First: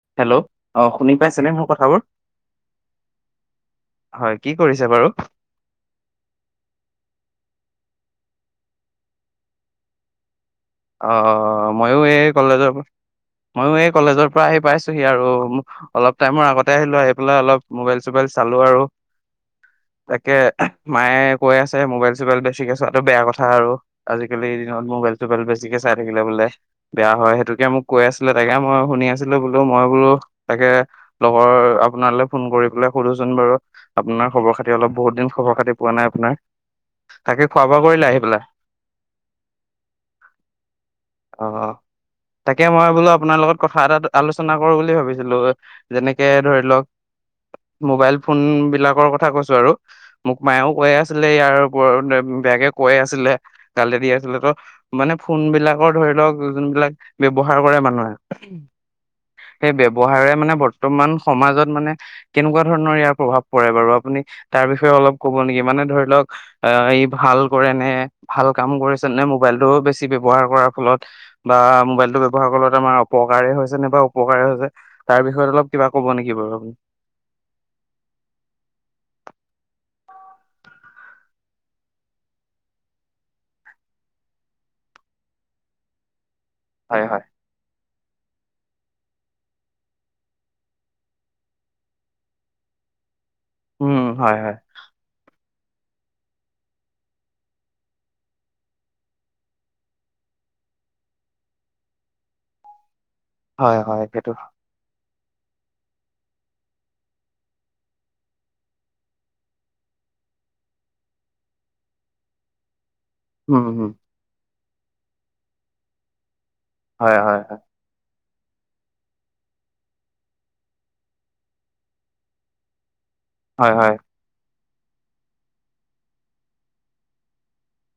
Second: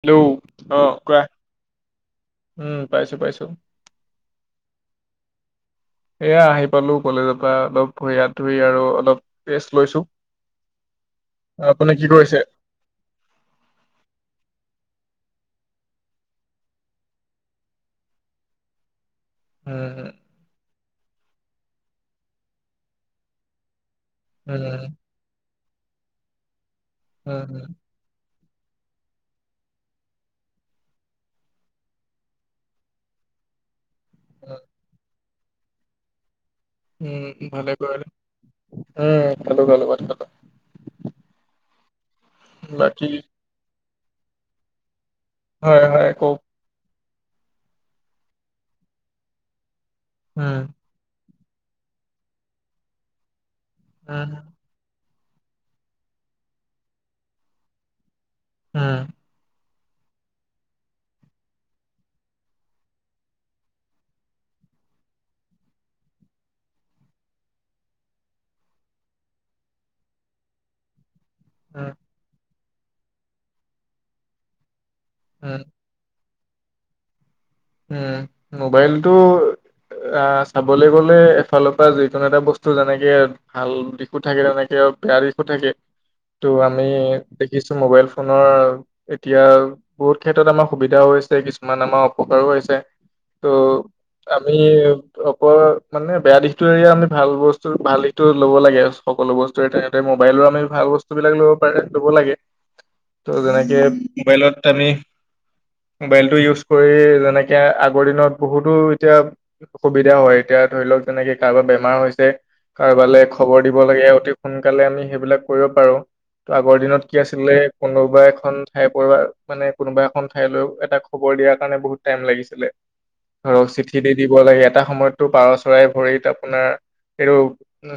Hello অ শুনি কোৱা পাইছেনে মোৰ কথাবোৰ উম পাইছো পাইছো হয় কি কৰিছে বাৰু এয়া আহি পালো কলেজৰ পৰা অলপ ভৰি হাত ধুই আৰু অলপ ৰেষ্ট লৈছোঁ অহ ময়ো এই কলেজৰ ময়ো এই কলেজৰ পৰা আহি পাইছো সি আৰু অলপ টাইমৰ আগতে আহিলো, আহি পেলাই অলপ মোবাইল চোবাইল চালো আৰু। উম তাকে মায়ে কৈ আছে মোবাইল চোবাইল বেছিকে চোৱটো বেয়া কথা আৰু আজিকালি এই দিনত উম মোবাইলটো এতিয়া চাই থাকিলে বোলে বেয়া হয়, উম উম সেইটোকে মোক কৈ আছিলে। তাকে মই শুনি আছিলো বোলো মই বোলো তাকে লগৰ আপোনালৈ ফোন কৰি পেলাই সোধোচোন বাৰু আপোনাৰ খবৰ উম খাতি অলপ বহুতিন খবৰ খাতি পোৱা নাই আপোনাৰ। উম তাকে খোৱা ভালে বোৱা কৰিলে আহি পেলাই উম খালো ভালাত খালো অ', অ', তাকে মই বাকী বোলো আপোনাৰ লগত ক [unintelligible] আলোচনা কৰো বুলি ভাবিছো ছিলো হয় হয় যেনেকে কওক ধৰি লওক মোবাইল ফোন বিলাকৰ কথা কৈছো আৰু মোক উম মায়েও কৈ আছে আছিলে ইয়াৰ ওপৰত বেগে কৈ আছিলে কালেৰি উম আছিলে তো মানে ফোন বিলাকৰ ধৰি লওক যোনবিলাক ব্য্য়ৱহাৰ কৰে মানুহে উম। সেই ব্ৱহাৰেৰে মানে বৰ্তমান সমাজত মানে কেনেকুৱা ধৰণৰ ইয়াৰ প্ৰভাৱ পৰে বাৰু আপুনি তাৰ বিষয়ে অলপ কব নেকি মানে ধৰি লওক আহ ই ভাল কৰে নে ভাল কাম কৰিছে নে মোবাইলটোও বেছি ব্যৱহাৰ কৰাৰ ফলত বা উম মোবাইলটো ব্যৱহাৰ ক তমাৰ অপকাৰে হৈছে নাইবা উপকাৰে হৈছে। তাৰ বিয়ত অল উম কিব কব নকি ব উম মোবাইলতটো আহ চাবলৈ গলে এফালৰ পৰা যিকোনো এটা বস্তু যেনেকে ভাল দিশো থাকে তেনেকে বেয়া দিশো থাকে। ত' আমি হয় হয়। দেখিছো মোবাইল এতিয়া বহুত ক্ষেত্ৰত আমাৰ সুবিধা হৈছে কিছু আ উপকাৰো কৰিছে ত উম হয় আমি হয় মানে বেয়া দিশটো আমি ভাল বস্তু ভাল দিশটো লব লাগে সকলো বস্তুৰে তেনেদৰে মোবাইলৰো আমি ভাল বস্তু বিলাক লব পাৰে লব লাগে ত' যেনেকে হয় হয় সেইটো মোবাইলত আমি মোবাইলটো ইউজ কৰি যেনেকে আগৰ দিনত বহুতো এতিয়া সুবিধা হয় এতিয়া ধৰি লওক যেনেকে কাৰোবাৰ বেমাৰ হৈছে। কাৰ বালে খবৰ উম দিব উম লাগে। সোনকালে আমি সেইবিলাক কৰিব পাৰো। ত আগৰ দিনত কি হয় হয় আছিলে কোনোবাই এখন ঠাই পৰা মানে কোনোবা এখন ঠাইলৈও এটা খবৰ দিয়া স কাৰণে বহুত টাইম লাগিছিলে আৰু হয় চিঠি হয় দি দিব লাগে এটা সময়ততো পাৰ চৰাই ভৰিত আপোনাৰ এইটো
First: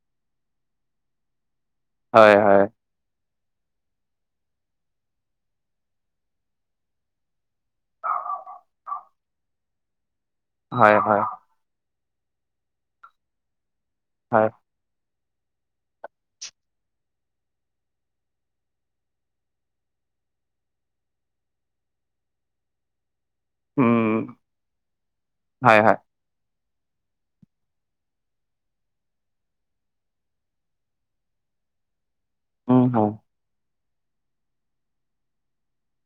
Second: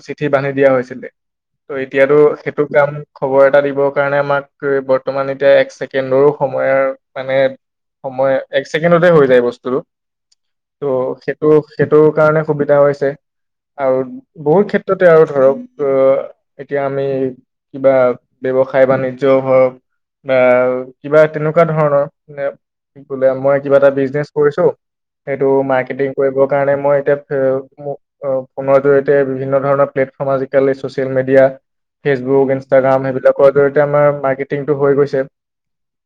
চিঠি বান্ধি দিয়া হৈছিলে ত' এতিয়াতো হয় হয় সেইটো কাম খবৰ এটা দিবৰ কাৰণে আমাক বৰ্তমান এতিয়া এক ছেকেণ্ডৰো সময়ৰ মানে সময় এক ছেকেণ্ডতে হৈ যায় বস্তুটো। ত' হয় হয় সেইটো সেইটো তৰ কাৰণে সুবিধা হৈছে আৰু হয় বহুত ক্ষেত্ৰত আৰু ধৰক অ এতিয়া আমি কিবা ব্য্ৱসায় বাণিজ্য় হওক বা কিবা তেনেকুৱা ধৰণৰে ব মই কিবা এটা উম বিজনেছ কৰিছো সটো ম হয় হয় কৰিব মই এতিয়া ফো জৰিতে বিভিন্ন ধৰণৰ প্লেফৰ্ম আজালি social media Facebook, um Instagram হয় এইবিলাকৰ জ আমাৰ মাৰ্কেটিংটো হৈ গৈছে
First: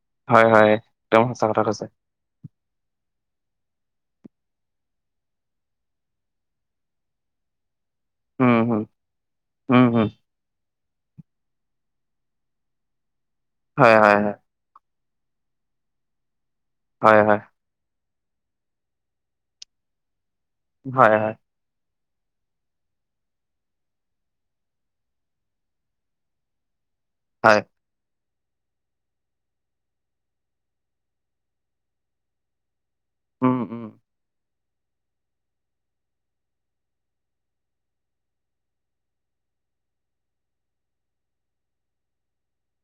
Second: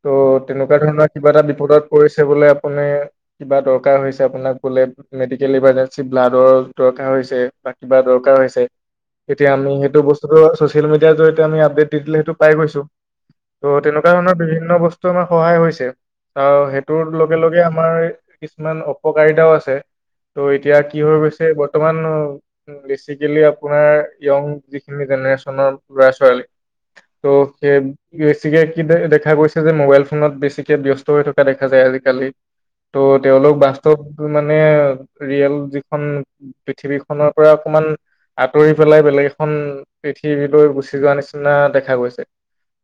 ত' হয় হয় তেনেকুৱা ধৰণৰ একদম কিবা এটা সঁচা কথা কৈছে বিপদত বোলে আপু কিবা দৰকাৰ হৈছে আপোনাক বোলে মেডিকেল ইমাৰ্জেঞ্চি ব্লাডৰ দৰকাৰ হৈছে বা কিবা দৰকাৰ উম হৈছে হম তেতিয়া আমি উম হম সেইটো বস্তুতটো ছচিয়েল মিিয়াৰডয় আি আডেট দি দিলে সটো পাই গৈছো ত' হয়, তেনেকুৱা হয়, ধৰণৰ বিভিন্ন বস্তু আমাৰ সহায় হৈছে আৰু তোৰ হয়, লগে হয়, লগে আমাৰ কিছুমান অপকাৰিতাও আছে ত' এতিয়া কি হয়, হৈ হয়, গৈছে বৰ্তমান [unintelligible] বেচিকেলি আপোনাৰ য়ং যিখিনি জেনেৰেচনৰ ল'ৰা ছোৱালী ত হয়, স বেছিকে কি দে দেখা গৈছে যে মোবাইল ফোনত বেছিকে ব্যস্ত হৈ থকা দেখা দেখা যায় আজিকালি ত' তেওঁলোক উম, উম। বাস্তৱ মানে মানে ৰিয়েল যিখন পৃথিৱীখনৰ পৰা অকমান আঁতৰি পেলাই বেলেগ এখন পৃথিৱীলৈ গুচি যোৱা নিচিনা দেখা গৈছে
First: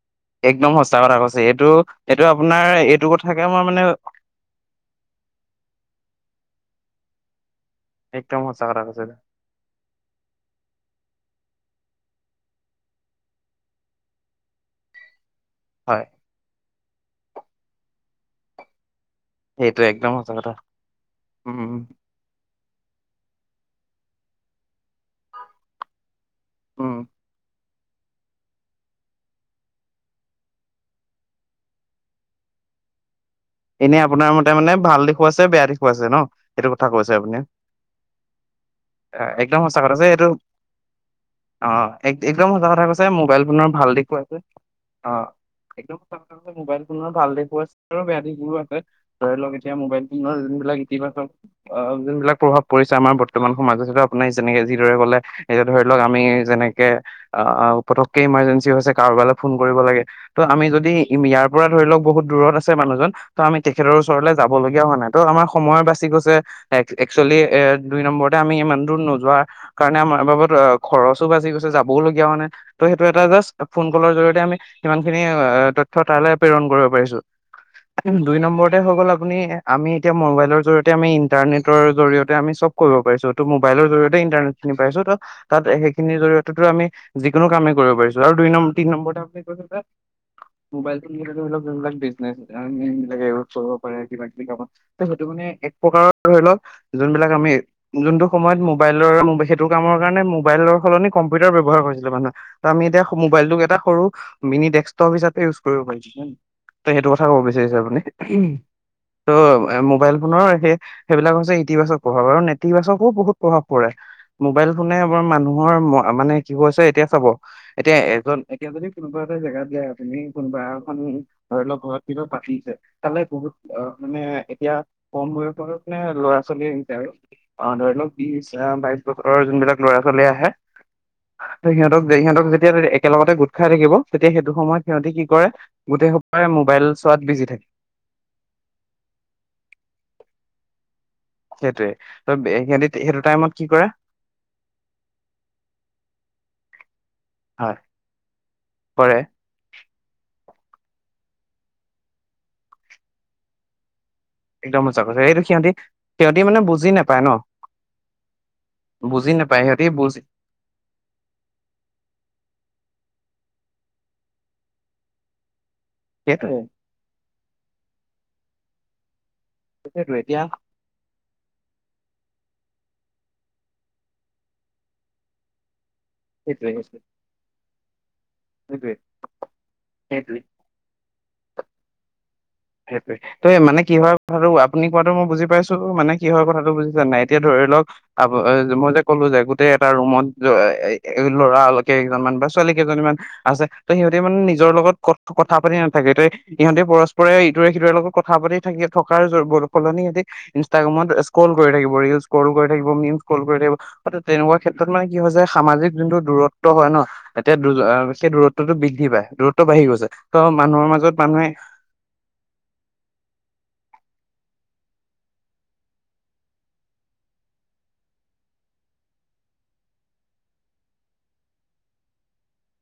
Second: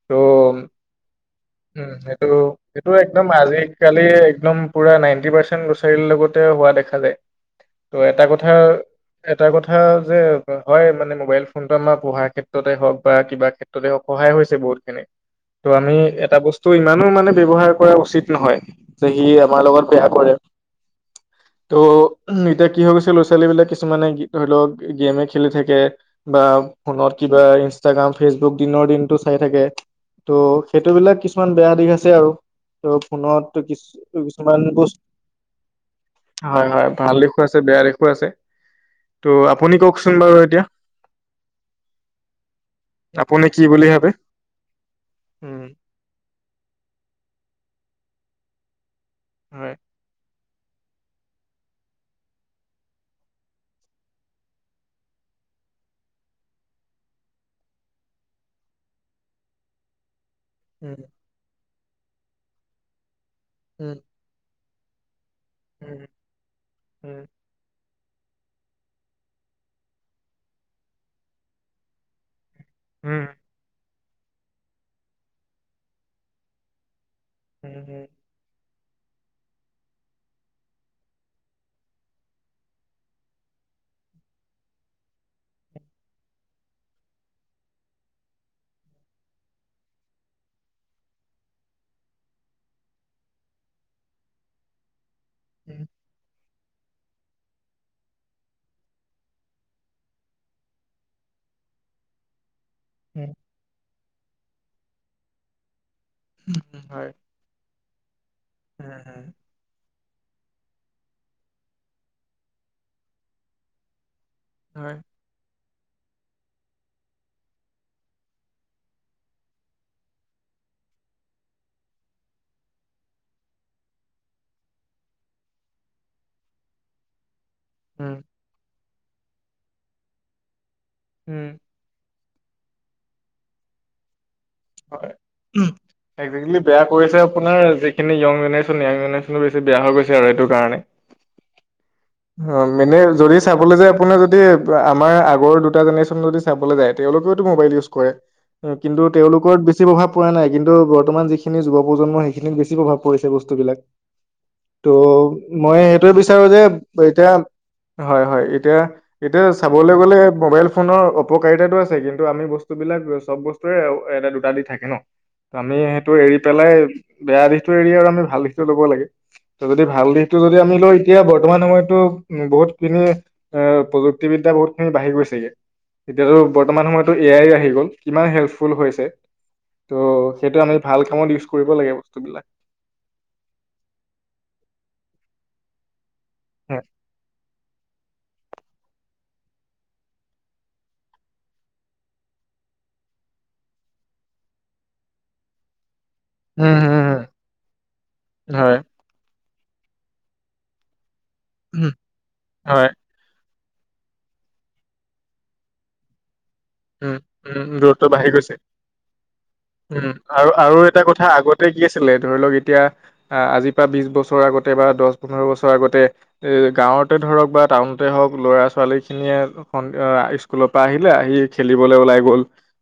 ত' উম একদম সচা কথা কৈছে এইটো এইটো আপোনাৰ এইটো কথাকে মই মানে কালি একদম পুৰা নাইনটি পাৰ্চেন্ট গছাৰীৰ লগত হোৱা দেখা যায় ত এটা একদম কথা সঁচা কৈছে। এটা কথা যে হয় মানে মোবাইল ফোন আমাৰ পঢ়াৰ ক্ষেত্ৰতে হওক বা কিবা ক্ষেত্ৰতে হওঁক সহায় হৈছে বহুতখিনি ত' আমি হয়, এটা বস্তু ত' ইমানো মানে ব্যৱহাৰ কৰা উচিত নহয় যে সি আমাৰ সেইটো লগত বেয়া একদম সঁচা কৰে কথা। উম, ত' উ উম, এতিয়া কি হৈ গৈছে ল'ৰা ছোৱালী বিলাক কিছুমানে ধৰি লওক গেমে খেলি থাকে বা উম ফোনত কিবা ইন ষ্টাগ্ৰাম ফেচবুক দিনৰ দিনটো চাই থাকে ত' সেইটোবিলাক কিছুমান বেয়া দিশ আছে আৰু ত' ফোনত কিছু এনে আপোনাৰ মতে কিছুমান মানে বস্তু ভাল দিশো আছে বেয়া দিশো আছে ন হয় সেইটো হয় কথা কৈছে ভাল আপুনি দিশো আছে বেয়া দিশো আছে ত' একদম আপুনি সঁচা কথা কৈছে কওকচোন এইটো বাৰু এতিয়া অ একদম সচা কথা কৈছে মোবাইল আপুনি কি ফোনৰ বুলি ভাল ভাবে দিশো আছে অ উম একদম সঁচা কথা কৈছে মোবাইল ফোনৰ ভাল দিশ পইচাৰো বেয়া দিশ মোৰো আছে ধৰি লওক এতিয়া হয় মবাইল ফোনৰ যিবিলাক ইতিবাচক অ যোনবিলাক প্ৰভাৱ পৰিছে আমাৰ বৰ্তমান সমাজত যিটো আপোনাৰ যেনেকে যিদৰে কলে এতিয়া ধৰি লওক আমি যেনেকে আহ পতকে ইমাৰ্জেঞ্চি হৈছে কাৰোবালৈ ফোন কৰিব লাগে ত' আমি যদি উম ইয়াৰ পৰা ধৰি লওক বহুত দূৰত আছে মানুহজন ত আমি তেখেতৰ উম ওচৰলে যাম হবলগীয়া হোৱা নাই ত আমাৰ সময় উম বাচি গৈছে উম একচুৱেলি এ দুই নম্বৰতে আমি ইমান দূৰ নোযোৱাৰ কাৰণে আমাৰ বাবদ খৰচো বাচি গৈছে যাবওলগীয়া হোৱা নাই ত' সেইটো এটা উম জাষ্ট ফোন কলৰ জৰিয়তে আমি সিমান খিনি অ তথ্য তালৈ প্ৰেৰণ কৰিব পাৰিছো উ হম দুই নম্বৰতে গল আপুনি আমি এতিয়া মবাইলৰ জৰিয়তে আমি ইন্টাৰনেটৰ জৰিয়তে আমি চব কৰিব পাৰিছো ত মোবাইলৰ জৰিয়তে ইন্টাৰনেট খিনি পাইছো ত তাত সেইখিনিৰ জৰিয়তেতো আমি যিকোনো কামেই কৰিব পাৰিছো আৰু দুই তিন নম্বৰতে আছে যে ম'বাইল ফোনতে হোৱা ধৰিলক যোনবিলাক বিজনেছ কামবোন এনেকে কৰিব পাৰে কিবা কিবি কামত এ সেইটো মানে এক উম প্ৰকাৰৰ ধৰি লওক যোনবিলাক আমি যোনটো সময়ত মোবাইলৰ সেইটো কামৰ কাৰণে মোবাইলৰ সলনি কম্পিউটাৰ ব্যৱহাৰ কৰিছিলো মানুহে আমি এতিয়া উম মোবাইলটোক এটা সৰু মিনি ডেক্সটপ হিচাপে ইউজ কৰিব পাৰি উম ত হয় সেইটো কথা ক'ব বিচাৰিছে আপুনি উম উম ত' মোবাইল ফোনৰ সে সেইবিলাক হৈছে ইতিবাচক প্ৰভাৱ আৰু নেতিবাচকো বহুত প্ৰভাৱ পৰে মোবাইল ফোনে হয়, এবাৰ মানুহ ৰ মানে কি কৈছে এতিয়া চাব এতিয়া এজন এতিয়া যদি কোনোবা এটা জেগাত যাই আপুনি কোনোবা এখন ধৰি লওক ঘৰত কিবা পাতিছে তালে বহুত মানে এতিয়া কম বয়সত মানে ল'ৰা ছোৱালী আহিছে আৰু অ ধৰি লওক উম, বিশ অ বাইশ ওচৰৰ যোনবিলাক ল'ৰা ছোৱালী আহে উম। সিহঁতক যে সিহঁতক যেতিয়া একেলগতে গোট খাই থাকিব এতিয়া সেইটো সময়ত হয়। সিহঁতে কি কৰে গোটেইসোপাই মোবাইল চ কৈ আপোনাৰ যিখিনি ইয়ং জেনেৰেশন ইয়ং জেনেৰেশনটো বেছি বেয়া হৈ গৈছে আৰু এইটো কাৰণে। সেইটোৱে। ত অ সিহঁতি মানে সেইটো যদি টাইমত কি চাবলৈ কৰে যায় আপুাৰ যদি আমাৰ আগৰ দুটা জেনেৰেশচন যদি চাবলৈ যায়, তেওঁলোকেওতো মোবাইল হয় ইউজ কৰে কিন্তু কৰে তেওঁলোকৰ বেছি প্ৰভাৱ পৰা নাই কিন্তু বৰ্তমান যিখিনি যুৱ প্ৰজন্ম সেইখিনিত বেছি প্ৰভাৱ পৰিছে বস্তুবিলাক। একদম ত সঁচা কথা এইটো সিহঁতি মই সেইটোৱে সিহঁতি বিচাৰো যে মানে বুজি নাপায় ন এতিয়া হয়-হয় বুজি এতিয়া-এতিয়া নাপায় সিহঁতি চাবলৈ গলে বুজি মবাইল ফোনৰ অপকাৰিতা আছে কিন্তু আমি বস্তু বিলাক চব বস্তুৰে এটা দুটা দি থাকে ন। আমি সেইটো এৰি সেইটোৱে পেলাই বেয়া দিশতটো এৰি আৰু আমি ভাল দি ল'ব লাগে। ত যদি ভাল সেইটোৱে দিশতটো এতিয়া যদি আমি লওঁ এতিয়া বৰ্তমান সময়ত। বহুতখিনি এ প্ৰযুক্তিবিদ্যা বহুত খিনি বাঢ়ি গৈছেগে। এতিয়াতো সেইটোৱে বৰ্তমান সময়তো এ আই আহি গ'ল। কিমান হেল্পফুল সেইটোৱে হৈছে ত সেইটোৱে সেইটোমি ভাল কৰিব লাগে বস্তু বিলাক। সেইটোয়ে ত মানে কি হয় কথাটো আপুনি কোৱাটো মই বুজি পাইছো মানে। কি হয় কথাটো উম বুজিছা নাই এতিয়া ধৰি লওক মই যে ক'লো যে গোটেই এটা ৰুমত ল'ৰা কেই কেইজনমান বা ছোৱালী কেইজনীমান আছে। ত সিহঁতে মানে নিজৰ লগত ক কথা পাতি ন থাকে ত হম ইহঁতে পৰস হম ইটোৱে-সিটোৱে লগত কথা পাতি হয় থাকে থকাৰ। ব সলনিদি ইনষ্টাগ্ৰামত স্কল কৰি থাকিব, ৰিলছ স্কল কৰি হয় থাকিব, মিমছ স্কল কৰি থাকিব। হয় তেনেকুৱা ক্ষেত্ৰত মানে কি হয় যে সামাজিক যোনটো দূৰত্ব হয় ন উম এতিয়া উম দূৰত্ব বাঢ়ি সেই গৈছে দূৰত্বটো বৃদ্ধি পায় দূৰত্ব বাঢ়ি গৈছে উম ত আৰু আৰু মানুহৰ এটা মাজত কথা মানুহে। আগতে কি আছিলে ধৰি লওক এতিয়া আজিৰ পৰা বিশ বছৰ আগতে বা দহ পোন্ধৰ বছৰ আগতে এ গাঁৱতে ধৰক বা টাউনতে হওক ল'ৰা ছোৱালী খিনিয়ে স স্কুলৰ পৰা আহিলে আহি খেলিবলৈ ওলাই গ'ল।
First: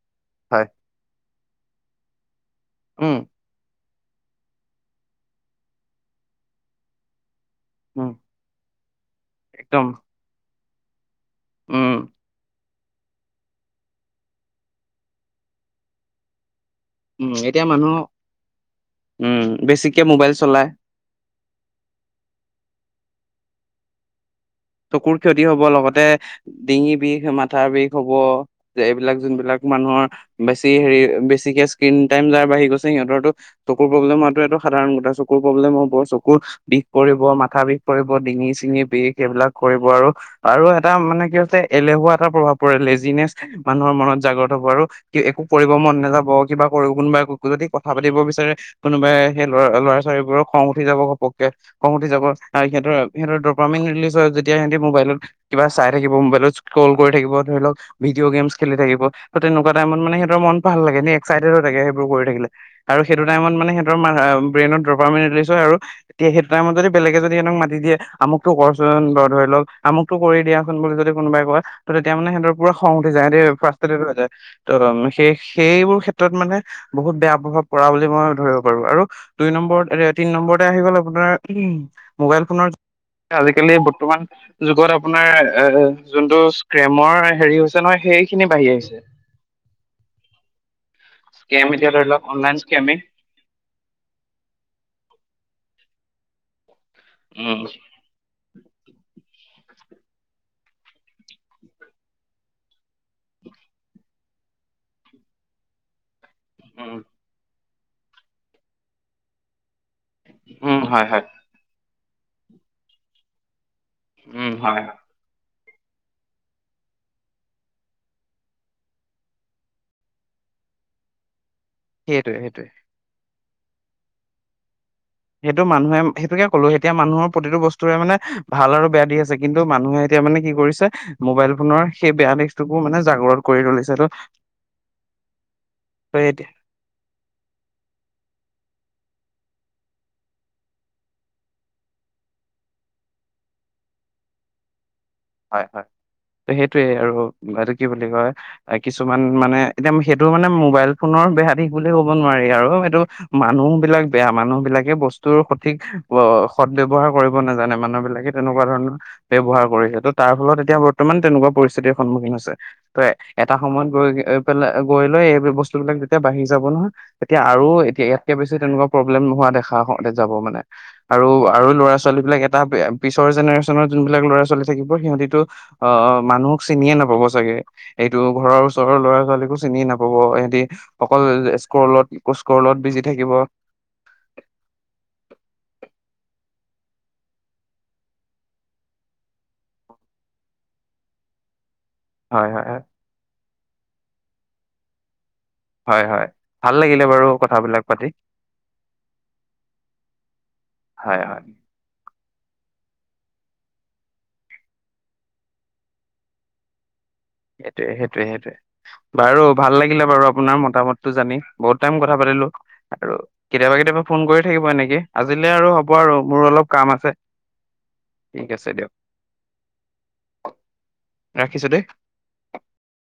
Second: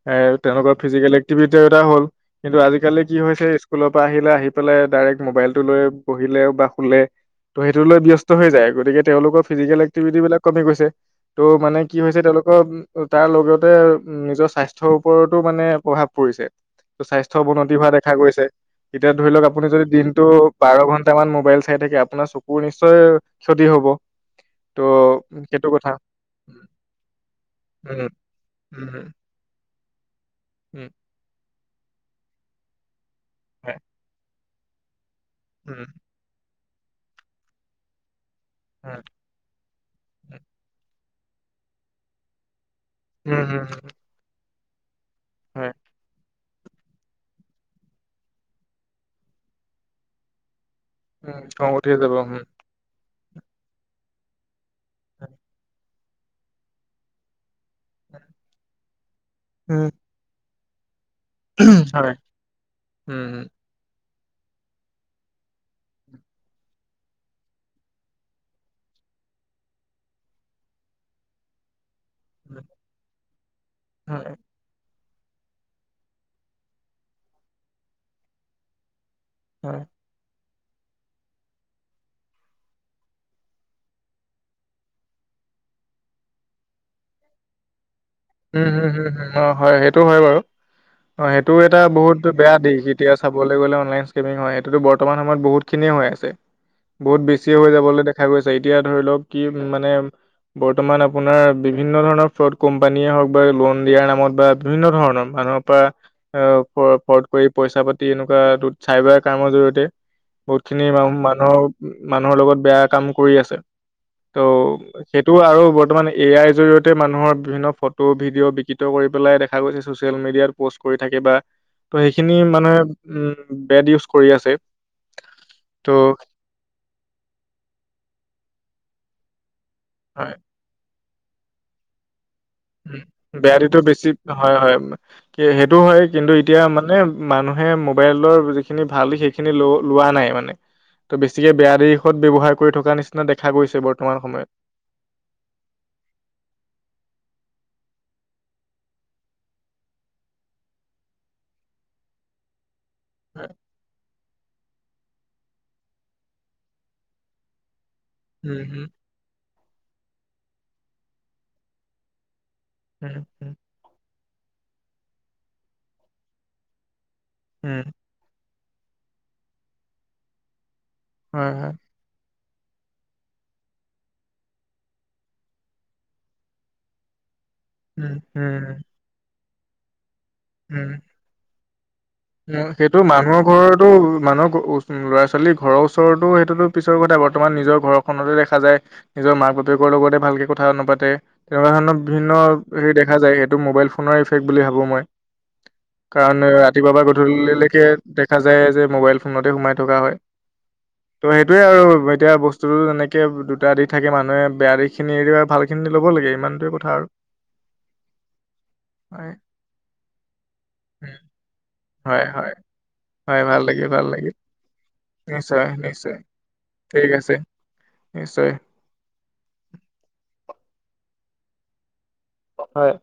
এ হয় তেওঁলোকৰ ফিজিকেল এটা হ'ল কিন্তু আজিকালি কি উম হৈছে। স্কুলৰ পৰা আহিলে আহি পেলাই ডাইৰেক্ট মবাইলটো লৈ বহিলে বা শুলে। ত' সেইটো লয় উম ব্যস্ত হৈ যায় গতিকে তেওঁলোকৰ ফিজিকেল একদম এক্টিভিটি বিলাক কমি গৈছে। ত' মানে উম কি হৈছে তেওঁলোকৰ তাৰ লগত। তোৰ নিজৰ স্বাস্থ্যৰ ওপৰতো মানে প্ৰভাৱ পৰিছে। তোৰ উম স্বাস্থ্যৰ এতিয়া অৱনতি হোৱা মানুহ দেখা গৈছে এতিয়া ধৰি উম লওক আপুনি যদি বেছিকে দিনটো মোবাইল চলাই বাৰ ঘন্টামান ম মোবাইল চাই থাকে আপোনাৰ চকুৰ নিশ্চয় ক্ষতি হব। ত' চকুৰ ক্ষতি হব সেইটো কথা। লগতে ডিঙি বিষ মাথাৰ বিষ উম, হব। যে উম, এইবিলাক যোন বিলাক। মানুহৰ আহ্ বেছি উম, হেৰি বেছিকে আছে কিন টাইম যা বাঢ়ি গৈছে সিহঁতৰটো। হয়, চকুৰ প্ৰব্লেম আৰুটো এটো সাধাৰণ গটা চুট চকুৰ প্ৰব্লেম উম, হ'ব চকুৰ উস্ বিষ কৰিব মাথা বিষ কৰিব ডিঙি চিঙি উম, বিষ এইবিলাক। দিব আৰু আৰু এটা এটা মানে কি হৈছে এলেহুৱা এটা প্ৰভাৱ। পুৰা লেজিনেচ উম, মানুহৰ উম, মনত জাগ্ৰত। তয় বাৰু কি একো হয়, কৰিব মন নেযাবত কিবা কৰো কোনোবাই আকৌ ক যদি কথা পাতিব বিচাৰে কোনোবাই সেই লৰা ল'ৰা ছোৱালীবোৰক খং উঠি যাব উম, ঘপককে খং উঠিয়ে উঠি যাব উম। আৰু সিহঁতৰ তাত সিহঁতৰ ডপামিন ৰিলিজ হয় যদ তেতিয়া সিহঁতি মোবাইলত কিবা চাই থাকিব মোবাইলত স্ক্ৰল কৰি থাকিব ধৰিলওক। ভিডিঅ গেমস খেলি থাকিব ত তেনেকুৱা উম, টাইমত মানে সিহঁতৰ মন ভাল লাগে নে একসাইটেড হৈ থাকে সেইবোৰ হয়, কৰি থাকিলে আৰু সেইটো উম, টইমত মানে সিহতৰ মা সেয়াই ব্ৰেইনত ডপামিন ৰিলিজ হয় আৰু তেতিয়া সেইটো টাইমত যদি বেলেগে যদি সিহঁতক মাতি দিয়ে আমুকটো কৰচোন ৰ ধৰি লওক আমুকটো কৰি দিয়াচোন বুলি যদি কোনোবাই কয়। ত' তেতিয়া মানে সিহঁতৰ পৰা খং উঠি যায় দে ফ্ৰাষ্টট্ৰেটেড হৈ যায় হয়, তখন মিষ্ট সেই সেইবোৰ ক্ষেত্ৰত মানে বহুত বেয়া প্ৰভাৱ পৰা বুলি মই ধৰিব পাৰো আৰু দুই হয়, নম্বৰত এতিয়া তিন নম্বৰত আহি গ'ল আপোনাৰ উমহু মোবাইল ফোনৰ আজিকালি বৰ্তমান যুগত আপোনাৰ এ যোনত স্ক্ৰেমৰ হেৰি হৈছে নহয়। সেইখিনি বাঢ়ি উম হম আহিছে। হম হয় সেইটো হয় বাৰু অ সেইটো স্কেম এটা এতিয়া ধৰি বহুত লওক বেয়া অনলাইন দিশ স্কেমিং এতিয়া চাবলৈ গ'লে অনলাইনেমিং হয় সেইটোতো বৰ্তমান সময়ত বহুতখিনিয়ে হৈ আছে [unintelligible] ছে বহুত বেছি উম হৈ যাবলৈ দেখা গৈছে এতিয়া ধৰিলক কি মানে বৰ্তমান আপোনাৰ বিভিন্ন ধৰণৰ ফ [unintelligible] কোম্পানী হওক বা লোন দিয়াৰ নামত বা বিভিন্ন ধৰণৰ মানুহৰ পৰা অ উম পট কৰি পইচা পাতি এনেকুৱা চাইবাৰ ক্ৰাইমৰ জৰিয়তে বহুত উম খিনি হয় মানু হয় মানুহৰ মানুহৰ লগত বেয়া কাম কৰি আছে ত' উম হয় হয়। সেইটো আৰু বৰ্তমান এ আইৰ জৰিয়তে মানুহৰ বিভিন্ন ফটো ভিডিঅ' বিকৃত কৰি পেলাই দেখা গৈছে চচিয়েল মিডিয়াত প'ষ্ট কৰি থাকে বা ত সেইখিনি সেইটোৱে সেইটোৱে মানে উম বেড ইউজ কৰি আছে সেইটো ত' মানুহে সেইটোকে ক'লো এতিয়া মানুৰ প্ৰতিটো বস্তুৰে মানে ভাল আৰু বেয়া দি আছে কিন্তু টো মানুহে এতিয়া হয় মানে কি কৰিছে মোবাইল ফোনৰ সেই বেয়া দিশটোকো মানে উ জাগ্ৰত বেয়া কৰি দিতো তুলিছে বেছি হয় হয় সেইটো হয় কিন্তু এতিয়া মানে মানুহে মোবাইলৰ খিনি ভাল সেইখিনি ল লোৱা নাই মানে ত' বেছিকে বেয়া দিশত ব্যৱহাৰ কৰি থকা নিচিনা দেখা গৈছে বৰ্তমান সময়ত হয় হয় ত সেইটোয়ে আৰু এইটো কি বুলি কয় কিছুমান মানে এতিয়া সেইটো মানে মোবাইল ফোনৰ বেয়া দিশ বুলি ক'ব নোৱাৰি আৰু এইটো হয়। মানুহ বিলাক বেয়া মানুহ বিলাকে বস্তুৰ সঠিক অ সদব্য়ৱহাৰ কৰিব নাজানে মানুহ বিিলাক লে উম তেনেকুৱা হুম ধৰণৰ ব্যৱহাৰ কৰিছে ত তাৰ ফলত এতিয়া বৰ্তমান তেনেকুৱা পৰিস্থিতিৰ সন্মুখীন হৈছে ত উম উম এটা সময়ত গৈ পাই গৈ লৈ এই বস্তু বিলাক তেতিয়া বাঢ়ি যাব নহয় এতিয়া আৰু উম এতিয়া ইয়াতকে বেছি তেনেকুৱা প্ৰব্লেম নহোৱা দেখাওঁতে যাব মানে আৰু হয় আৰু হয় ল'ৰা ছোৱালী বিলাক এটা তা পিছৰ জেনেৰেচনৰ যোনবিলাক ল'ৰা ছোৱালী থাকিব। সিহঁতিতো অ মানুহক চিনিয়ে নাপাব চাগে উম এইটো ঘৰৰ উম ওচৰৰ ল'ৰা ছোৱালীকো চিনি হ'ব এহতি অকল কলত। উ, সেইটো মানুহৰ ঘৰতো মানুহৰ ল'ৰা ছোৱালীৰ ঘৰৰ ওচৰতো সেইটোতো পিছৰ কথা বৰ্তমান নিজৰ ঘৰখনতে দেখা যায় নিজৰ মাক বাপেকৰ লগতে ভালকে কথা নাপাতে তেনেকুৱা ধৰণৰ। বিভিন্ন হয় হয় হয় হেৰি দেখা যায় সেই। এইটো মোবাইল ফোনৰ ইফক্ট বুলি ভাবো মই। হয় -হয় কাৰণ ভাল ৰাতিপুৱাৰ লাগিলে। বাৰু গধূলিলৈকে কথাবিলাক পাতি দেখা যায় যে মোবাইল ফোনতে সোমাই থকা হয় হয় ত' হয় সেইটোোৱে আৰু। এতিয়া বস্তুটো তেনেকৈ দুটা দি থাকে মানুহে বেয়া দিখিনি এৰি ভালখিনি ল'ব লাগে ইমানটোৱেই কথা আৰু। সেইটোয়ে সেইটোোৱে সেইটোয়ে হয় বাৰু ভাল লাগিলে বাৰু আপোনাৰ মতামতটো জানি বহুত। বহুত টাইম কথা হয় পাতিলো হয় আৰু হয় ভাল কেতিয়াবা লাগিল কেতিয়াবা ভাল ফোন লাগিল কৰি থাকিব এনেকে আজিলৈ নিশ্চয় আৰু হ'ব আৰু নিশ্চয় মোৰ অলপ কাম আছে নিশ্চয় ঠিক আছে দিয়ক। ৰাখিছো দেই। হয়।